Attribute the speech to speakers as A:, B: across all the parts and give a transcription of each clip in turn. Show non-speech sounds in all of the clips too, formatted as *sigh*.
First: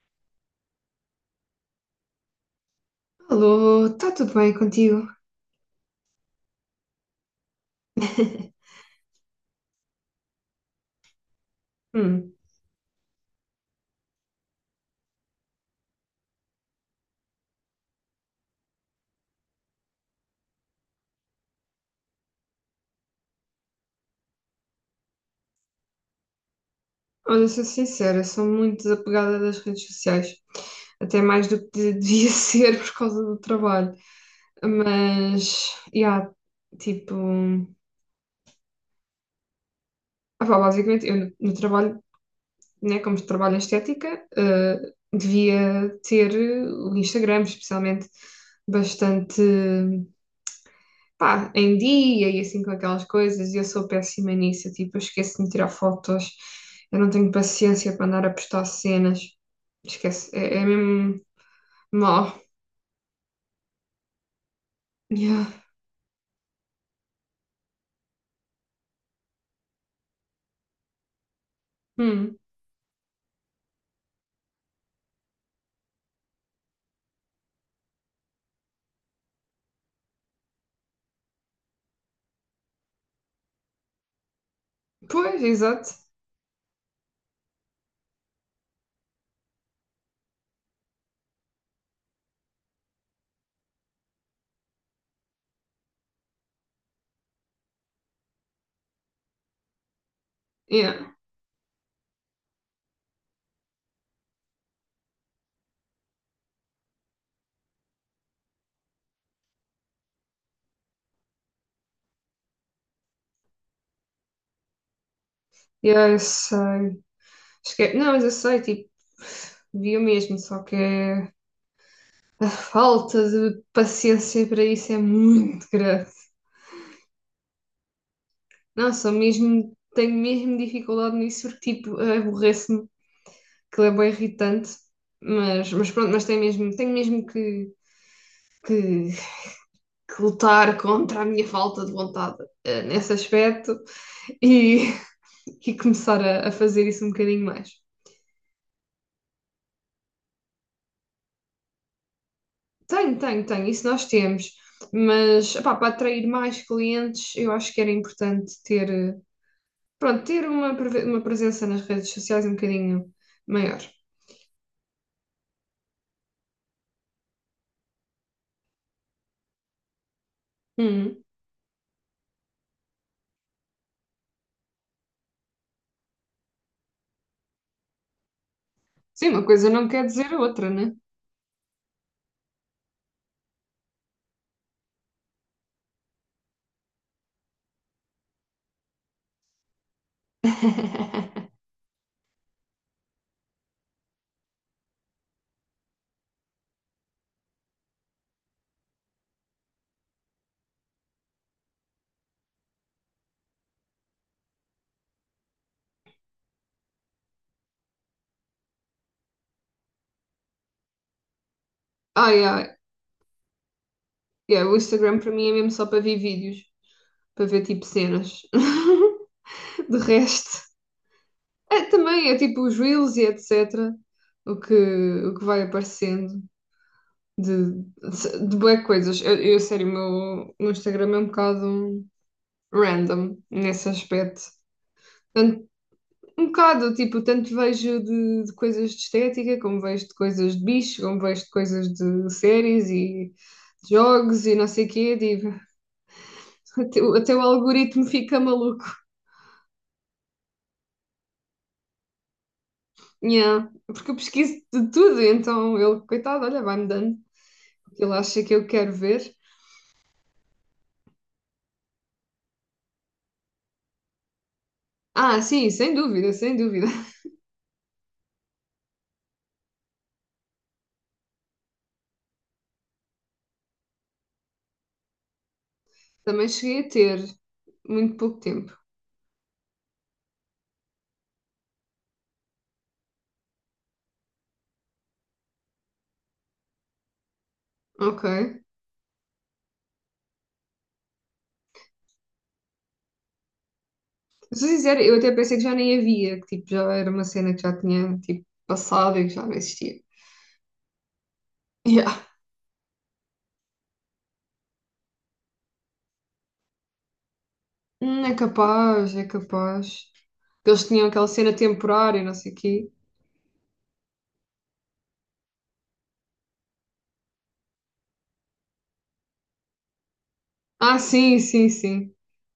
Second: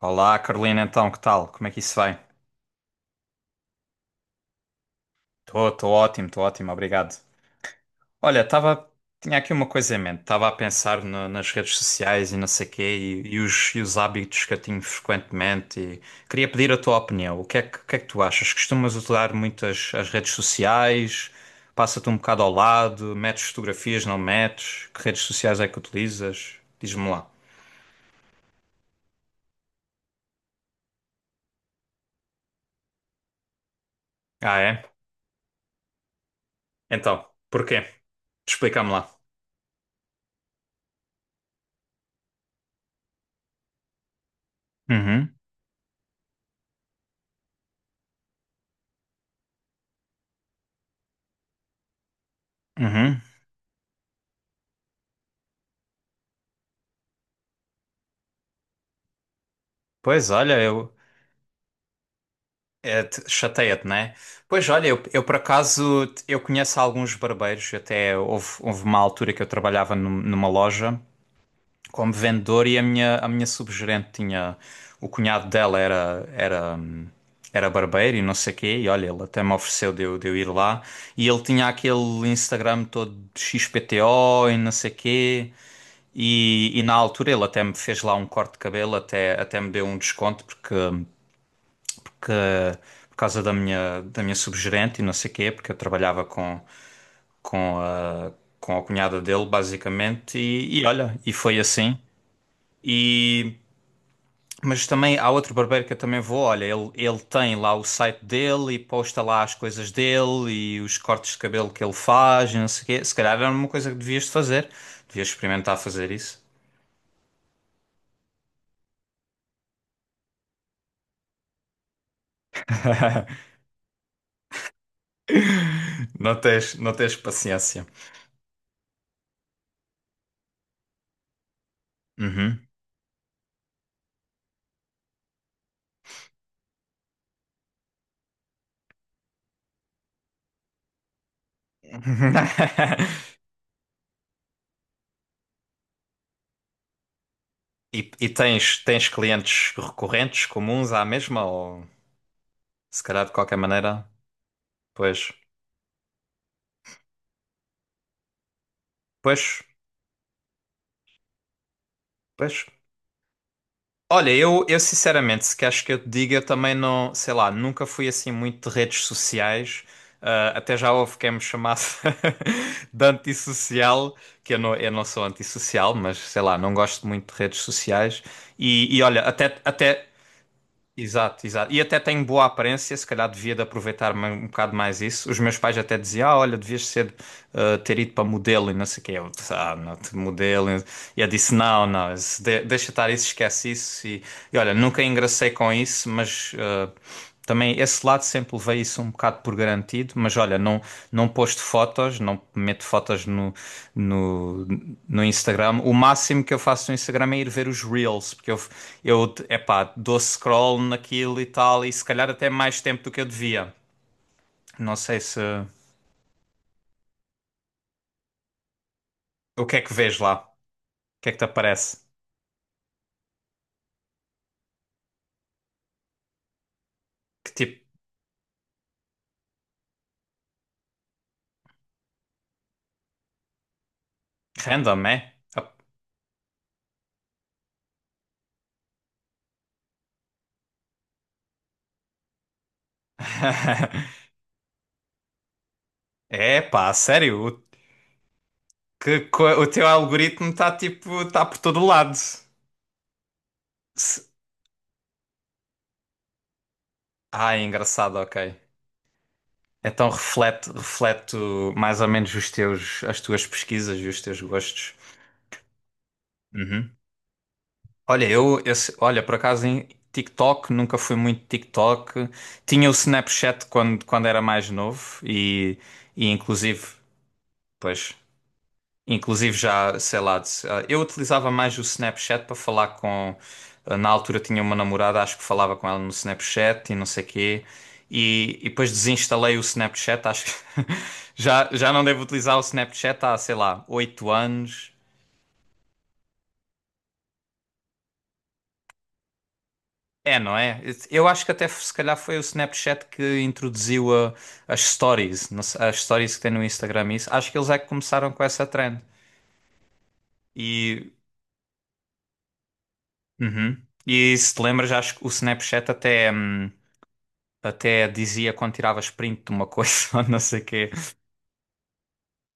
A: Olá, Carolina, então, que tal? Como é que isso vai?
B: Alô, está tudo bem contigo?
A: Estou ótimo, estou ótimo, obrigado. Olha,
B: *laughs*
A: estava, tinha aqui uma coisa em mente, estava a pensar nas redes sociais
B: Hum,
A: e não sei quê, e os hábitos que eu tenho frequentemente, e queria pedir a tua opinião. O que é que tu achas? Costumas utilizar muito as redes sociais? Passa-te um bocado ao lado? Metes fotografias, não metes? Que redes sociais é que utilizas? Diz-me lá.
B: olha, sou sincera, sou muito desapegada das redes sociais, até mais do que devia *laughs* ser por causa do trabalho.
A: Ah, é?
B: Mas, yeah, tipo,
A: Então, porquê? Explica-me lá.
B: basicamente, eu no trabalho, né, como trabalho em estética,
A: Uhum,
B: devia ter o Instagram, especialmente, bastante. Pá, em dia e assim com aquelas
A: uhum.
B: coisas, e eu sou péssima nisso, eu, tipo, eu esqueço de me tirar fotos, eu não tenho paciência para andar a postar cenas,
A: Pois
B: esquece,
A: olha,
B: é
A: eu.
B: mesmo mal.
A: É, chateia-te, né? Pois olha, eu por
B: Yeah.
A: acaso eu conheço alguns barbeiros, até houve, houve uma altura que eu trabalhava numa loja como
B: Hum.
A: vendedor e a minha subgerente tinha o cunhado dela era, era, era barbeiro e não sei quê, e olha, ele até me ofereceu de eu ir lá e ele tinha aquele Instagram todo de XPTO e não sei
B: Pois,
A: quê.
B: exato.
A: E na altura ele até me fez lá um corte de cabelo, até me deu um desconto porque que por causa da minha subgerente e não sei quê, porque eu trabalhava com a, com a cunhada dele, basicamente, e
B: Yeah.
A: olha, e foi assim. E, mas também há outro barbeiro que eu também vou, olha, ele tem lá o site dele e posta lá as coisas dele e os cortes de cabelo que ele faz e não sei o quê. Se calhar era uma coisa que devias de fazer, devias experimentar fazer
B: Yeah, eu
A: isso.
B: sei. Esque... Não, mas eu sei, tipo, vi o mesmo, só que a falta
A: *laughs*
B: de paciência para isso é muito grande.
A: Não tens paciência.
B: Não, sou mesmo, tenho mesmo dificuldade nisso, porque, tipo,
A: Uhum.
B: aborreço-me, aquilo é bem irritante, mas, mas pronto, tenho mesmo, que, que lutar contra a minha falta de vontade, nesse
A: *laughs*
B: aspecto, e *laughs* e começar a fazer isso um bocadinho mais.
A: E tens clientes recorrentes comuns à mesma ou se calhar de qualquer
B: Tenho, isso
A: maneira?
B: nós temos,
A: Pois,
B: mas epá, para atrair mais clientes eu acho que era importante ter,
A: pois,
B: pronto, ter uma, uma presença nas redes sociais um
A: pois.
B: bocadinho maior.
A: Olha, eu sinceramente, se queres que eu te diga, eu também não, sei lá, nunca fui assim muito de redes sociais. Ah, até já houve
B: Hum.
A: quem me chamasse *laughs* de antissocial, que eu não sou antissocial, mas sei lá, não gosto muito de redes sociais. E olha,
B: Sim, uma
A: até,
B: coisa não
A: até
B: quer dizer outra, né?
A: Exato, exato. E até tenho boa aparência, se calhar devia de aproveitar um bocado mais isso. Os meus pais até diziam, ah, olha, devias ser, ter ido para modelo e não sei o quê. Eu disse, ah, não, modelo. E eu
B: *laughs*
A: disse, não, não, isso deixa estar isso, esquece isso. E olha, nunca engracei com isso, mas também esse lado sempre levei isso um bocado por garantido, mas olha, não, não posto fotos, não meto fotos no, no, no Instagram. O máximo que eu faço no Instagram é ir ver os Reels, porque eu epá, dou scroll naquilo e tal, e se calhar
B: Ai,
A: até
B: ai.
A: mais tempo do que eu devia.
B: Yeah, o
A: Não
B: Instagram
A: sei
B: para
A: se.
B: mim é mesmo só para ver vídeos, para ver tipo cenas.
A: O que é
B: *laughs*
A: que
B: De
A: vês lá?
B: resto,
A: O que é que te
B: é
A: aparece?
B: também, é tipo os reels e etc. O que vai aparecendo
A: Que tipo.
B: de bué coisas. Sério, meu Instagram é um bocado random nesse aspecto.
A: Random, é?
B: Tanto- um bocado, tipo, tanto vejo de coisas de estética, como vejo de coisas de bicho, como vejo de coisas de séries e de
A: *laughs*
B: jogos e não sei o quê. Digo,
A: É
B: *laughs*
A: pá,
B: até, até o
A: sério, o,
B: algoritmo fica maluco.
A: que, o teu algoritmo está tipo, está por todo lado.
B: Yeah, porque eu
A: Se-
B: pesquiso de tudo, então ele, coitado, olha, vai-me dando
A: Ah, é
B: o que ele
A: engraçado,
B: acha que
A: ok.
B: eu quero ver.
A: Então reflete mais ou menos as tuas pesquisas e os teus gostos.
B: Ah, sim, sem dúvida, sem dúvida.
A: Uhum. Olha, eu, esse, olha, por acaso em TikTok, nunca fui muito TikTok. Tinha o Snapchat quando, quando era mais novo
B: *laughs*
A: e
B: Também
A: inclusive,
B: cheguei a ter
A: pois,
B: muito pouco tempo.
A: Inclusive já, sei lá, ah, eu utilizava mais o Snapchat para falar com. Ah, Na altura tinha uma namorada, acho que falava com ela no Snapchat e não sei quê.
B: Ok.
A: E depois desinstalei o Snapchat, acho que *laughs* já, já não devo utilizar o Snapchat há, sei lá, oito
B: Sou
A: anos.
B: sincera, eu até pensei que já nem havia, que tipo, já era uma cena que já tinha tipo, passado e que já não existia.
A: É, não é? Eu acho que até se calhar
B: Yeah.
A: foi o Snapchat que introduziu as stories, não sei- as stories que tem no Instagram. Isso. Acho que eles é que começaram
B: É
A: com essa trend.
B: capaz, é capaz. Que eles tinham
A: E,
B: aquela cena temporária, não sei o quê.
A: uhum. E se te lembras, acho que o Snapchat até. Até dizia quando tiravas print de uma coisa *laughs* ou não sei o quê.
B: Ah, sim, sim, sim.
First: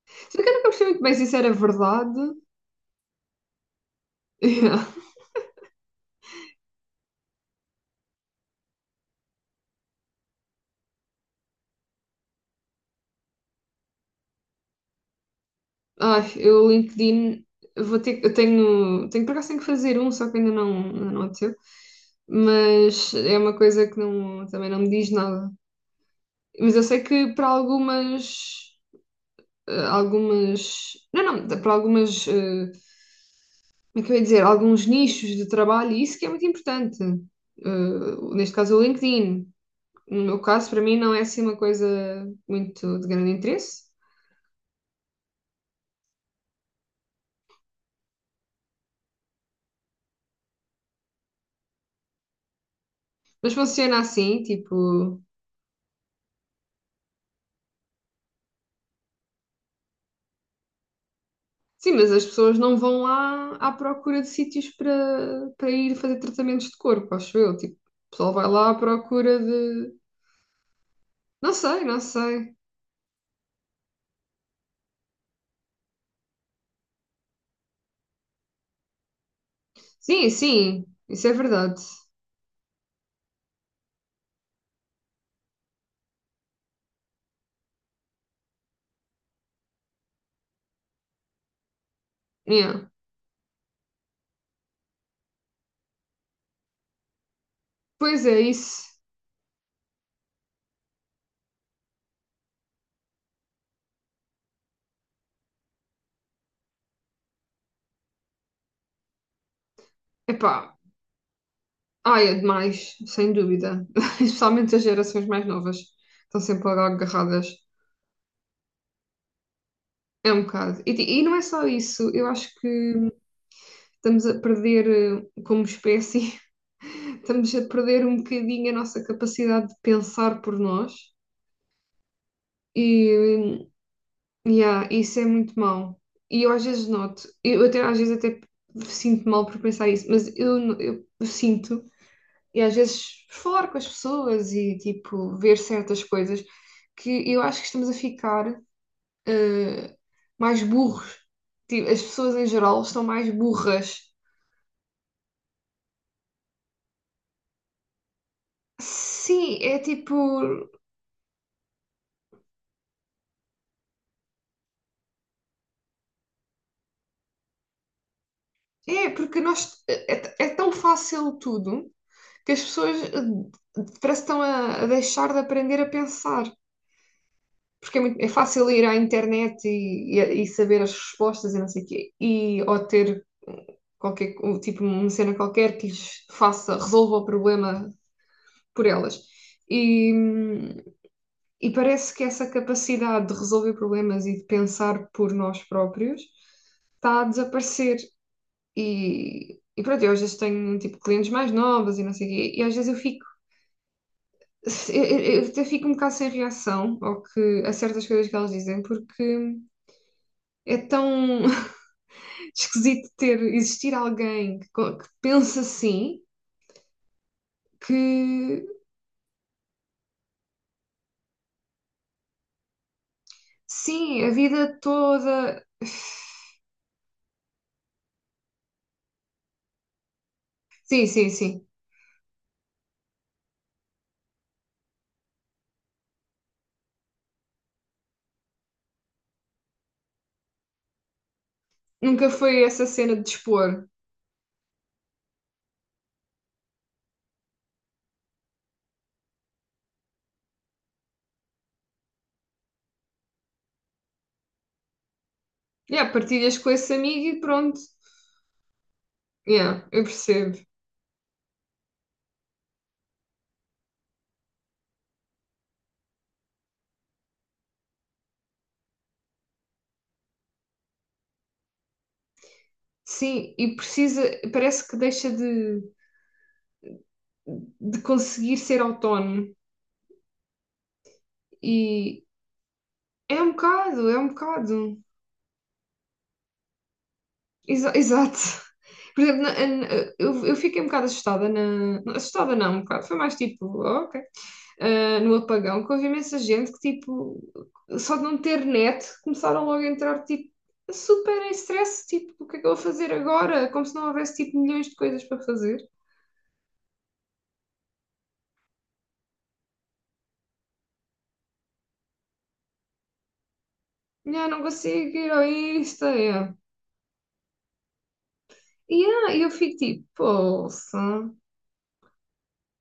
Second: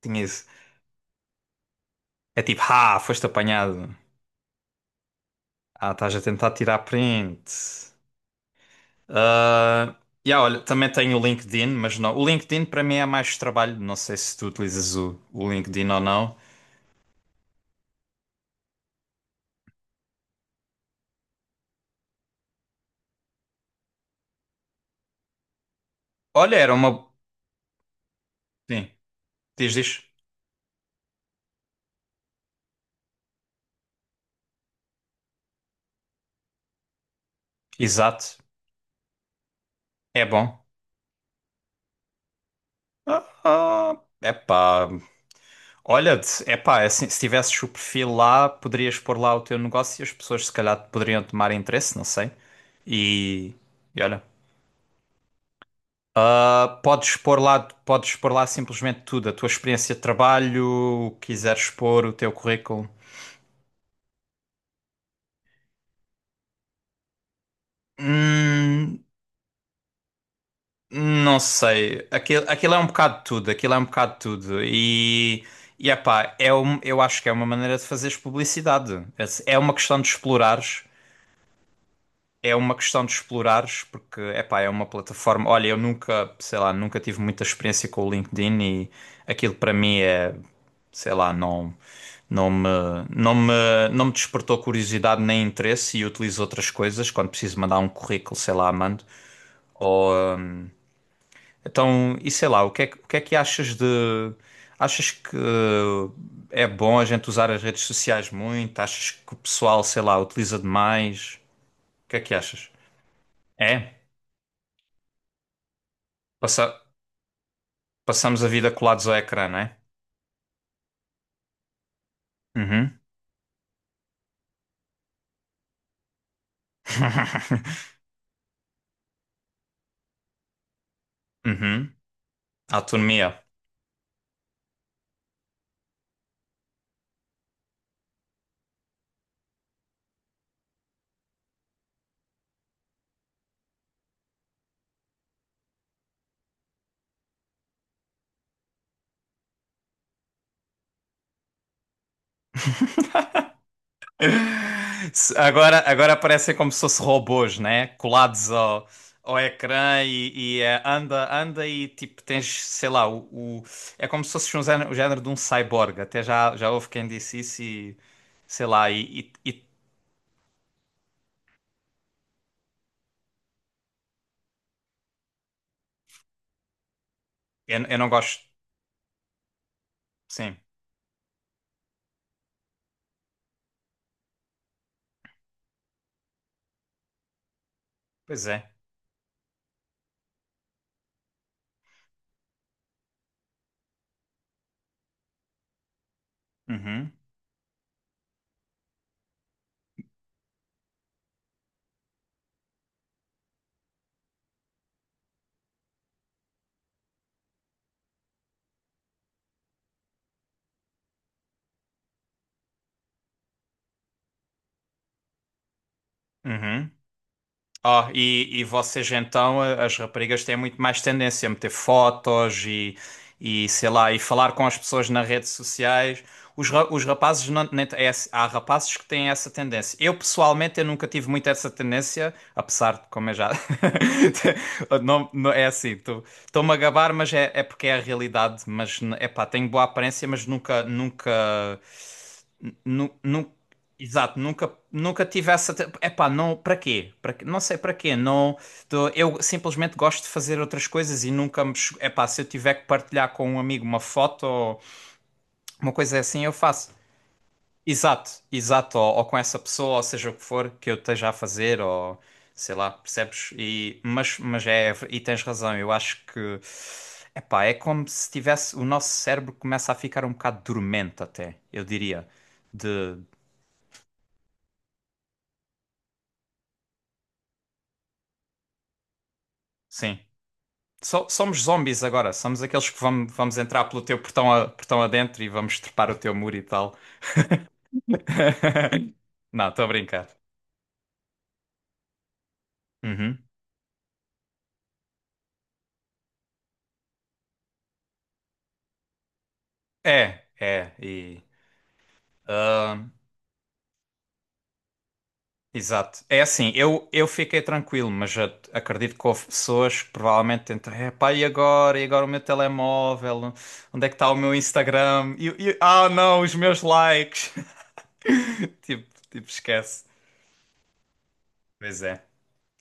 A: Tinha
B: Só
A: isso.
B: que eu nunca percebi muito bem se isso era verdade.
A: É tipo, ah, foste apanhado.
B: *laughs*
A: Ah, estás a tentar tirar print. Ah, yeah, olha, também tenho o LinkedIn, mas não. O LinkedIn para mim é mais trabalho. Não sei se tu utilizas o LinkedIn ou
B: Ai,
A: não.
B: eu o LinkedIn vou ter, tenho por acaso tenho que fazer um, só que ainda não aconteceu, mas é uma coisa que não, também não me diz nada.
A: Olha, era
B: Mas eu sei
A: uma.
B: que para algumas,
A: Sim, diz,
B: eh,
A: diz.
B: algumas, não, não, para algumas, como é que eu ia dizer, alguns nichos de trabalho, isso que é muito importante. Eh,
A: Exato.
B: neste caso o LinkedIn.
A: É
B: No meu
A: bom.
B: caso, para mim não é assim uma coisa muito de
A: Ah,
B: grande interesse,
A: ah, epá, Olha, se- epá, é assim, se tivesses o perfil lá, poderias pôr lá o teu negócio e as pessoas se calhar poderiam tomar interesse, não sei. E,
B: mas funciona
A: e olha,
B: assim, tipo.
A: ah, podes pôr lá simplesmente tudo, a tua experiência de trabalho, o que quiseres
B: Sim,
A: pôr,
B: mas
A: o
B: as
A: teu
B: pessoas não
A: currículo.
B: vão lá à procura de sítios para, para ir fazer tratamentos de corpo, acho eu. Tipo, o pessoal vai lá à
A: Hum,
B: procura de.
A: não
B: Não sei, não
A: sei, aquilo,
B: sei.
A: aquilo é um bocado de tudo, aquilo é um bocado de tudo. E epá, é um, eu acho que é uma maneira de fazeres publicidade. É é uma questão de
B: Sim,
A: explorares.
B: sim, isso é verdade.
A: É uma questão de explorares, porque, epá, é uma plataforma. Olha, eu nunca, sei lá, nunca tive muita experiência com o LinkedIn e aquilo para mim é, sei lá, não, não me,
B: Yeah.
A: não me despertou curiosidade nem interesse e utilizo outras coisas quando preciso mandar um
B: Pois
A: currículo,
B: é,
A: sei lá,
B: isso.
A: mando. Ou, então, e sei lá, o que é, o que é que achas de. Achas que é bom a gente usar as redes sociais muito? Achas que o pessoal, sei lá,
B: Epá,
A: utiliza demais? O que é
B: ai,
A: que
B: é
A: achas?
B: demais, sem dúvida.
A: É?
B: *laughs* Especialmente as gerações mais novas estão sempre
A: Passa.
B: agarradas.
A: Passamos a vida colados ao ecrã, não é?
B: É um bocado. E, e não é só isso, eu acho que
A: Uhum.
B: estamos a perder, como espécie, *laughs* estamos a
A: *laughs*
B: perder um bocadinho a nossa capacidade de pensar por nós.
A: Uhum. Autonomia.
B: E yeah, isso é muito mau. E eu às vezes noto, eu até, às vezes até sinto mal por pensar isso, mas eu sinto, e às vezes por falar com as pessoas e tipo ver certas coisas, que eu acho que estamos a ficar eh, mais burros. Tipo, as pessoas em geral estão mais burras.
A: Se- Agora, agora parecem como se fossem robôs, né? Colados ao, ao
B: Sim, é
A: ecrã
B: tipo,
A: e, anda, anda e tipo tens, sei lá, o, é como se fosse um género, o género de um cyborg. Até já, já houve quem disse isso e sei lá,
B: é
A: e,
B: porque nós é, é é tão fácil tudo que as pessoas, parece que estão a deixar de aprender a pensar.
A: eu
B: Porque é,
A: não
B: muito, é
A: gosto.
B: fácil ir à internet e, e
A: Sim,
B: saber as respostas e não sei o quê, e, ou ter qualquer, um tipo, uma cena qualquer que lhes faça, resolva o problema
A: pois é.
B: por elas. E, e parece que essa capacidade de resolver problemas e de pensar por nós próprios
A: Uhum.
B: está a desaparecer. E pronto, eu às vezes tenho tipo clientes mais novas e não sei o quê, e às vezes eu fico, *laughs* eu até fico um bocado sem reação ao que, a certas coisas que elas dizem, porque é tão *laughs* esquisito ter existir alguém que, que pensa assim,
A: Uhum. Ah, e
B: que
A: vocês então, as raparigas têm muito mais tendência a meter fotos e sei lá, e
B: sim, a
A: falar com as
B: vida
A: pessoas nas redes
B: toda.
A: sociais. Os, os rapazes, não, nem t- é assim- há rapazes que têm essa tendência. Eu pessoalmente, eu nunca
B: Sim,
A: tive
B: sim,
A: muito
B: sim.
A: essa tendência, apesar de, como eu já. *laughs* não, é assim, estou-me a gabar, mas é, é porque é a realidade. Mas, é pá, tenho boa aparência, mas nunca, nunca.
B: Nunca foi essa
A: Nu,
B: cena de
A: nu-
B: expor.
A: Exato, nunca, nunca tive essa. Epá, não, para quê? Para, quê? Não sei para quê. Não, eu simplesmente gosto de fazer outras coisas e nunca me. Epá, se eu tiver que partilhar com um amigo uma foto ou uma
B: Yeah,
A: coisa assim, eu
B: partilhas com
A: faço.
B: esse amigo e pronto.
A: Exato, exato. Ou com essa
B: Yeah,
A: pessoa, ou
B: eu
A: seja o que
B: percebo.
A: for que eu esteja a fazer, ou sei lá, percebes? E, mas é. E tens razão, eu acho que. Epá, é como se tivesse. O nosso cérebro começa a ficar um bocado dormente, até, eu diria. De.
B: Sim, e precisa, parece que deixa de conseguir ser autónomo.
A: Sim. Somos zombies
B: E
A: agora, somos aqueles que vamos,
B: é um
A: vamos entrar pelo
B: bocado, é
A: teu
B: um
A: portão, a, portão
B: bocado.
A: adentro e vamos trepar o teu muro e tal.
B: Exa- exato.
A: *laughs*
B: Por exemplo,
A: Não, estou a brincar.
B: eu fiquei um bocado assustada na. Assustada não, um bocado. Foi mais
A: Uhum.
B: tipo, "Oh, ok. Ah, no apagão, que houve imensa gente que, tipo, só de não ter net, começaram logo a entrar,
A: É,
B: tipo,
A: é, e.
B: super em stress, tipo, o que é que eu vou
A: ah,
B: fazer agora? Como se não houvesse, tipo, milhões de coisas para fazer.
A: exato. É assim, eu fiquei tranquilo, acredito que houve pessoas que provavelmente tentam, é pá, e agora? E agora o meu telemóvel? Onde é que está o
B: Ah,
A: meu
B: não consigo ir
A: Instagram?
B: ao
A: E, ah,
B: Insta,
A: não, os
B: yeah.
A: meus likes. *laughs* Tipo,
B: Yeah, e ah,
A: tipo,
B: eu fico
A: esquece.
B: tipo, poça,
A: Pois é,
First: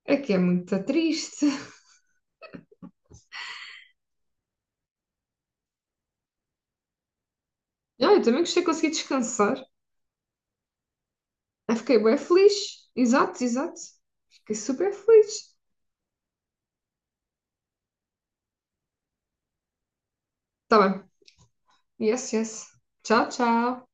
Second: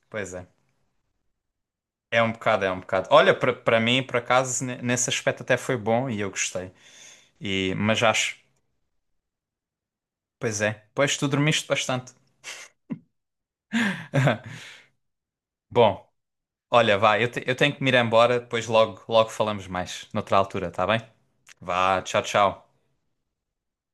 B: é
A: pois
B: que é
A: é.
B: muito triste. *laughs*
A: É um bocado, é um bocado. Olha, para para mim, por acaso, nesse aspecto até foi bom e eu gostei. E, mas
B: Ah, eu
A: acho,
B: também gostei de conseguir descansar.
A: pois é, pois tu dormiste
B: Eu fiquei
A: bastante.
B: bem feliz. Exato, exato. Fiquei
A: *laughs*
B: super feliz.
A: Bom, olha, vá, eu, eu tenho que me ir embora, depois logo, logo falamos mais, noutra altura,
B: Tá
A: tá bem?
B: bem.
A: Vá, tchau,
B: Yes, yes.
A: tchau.
B: Tchau, tchau.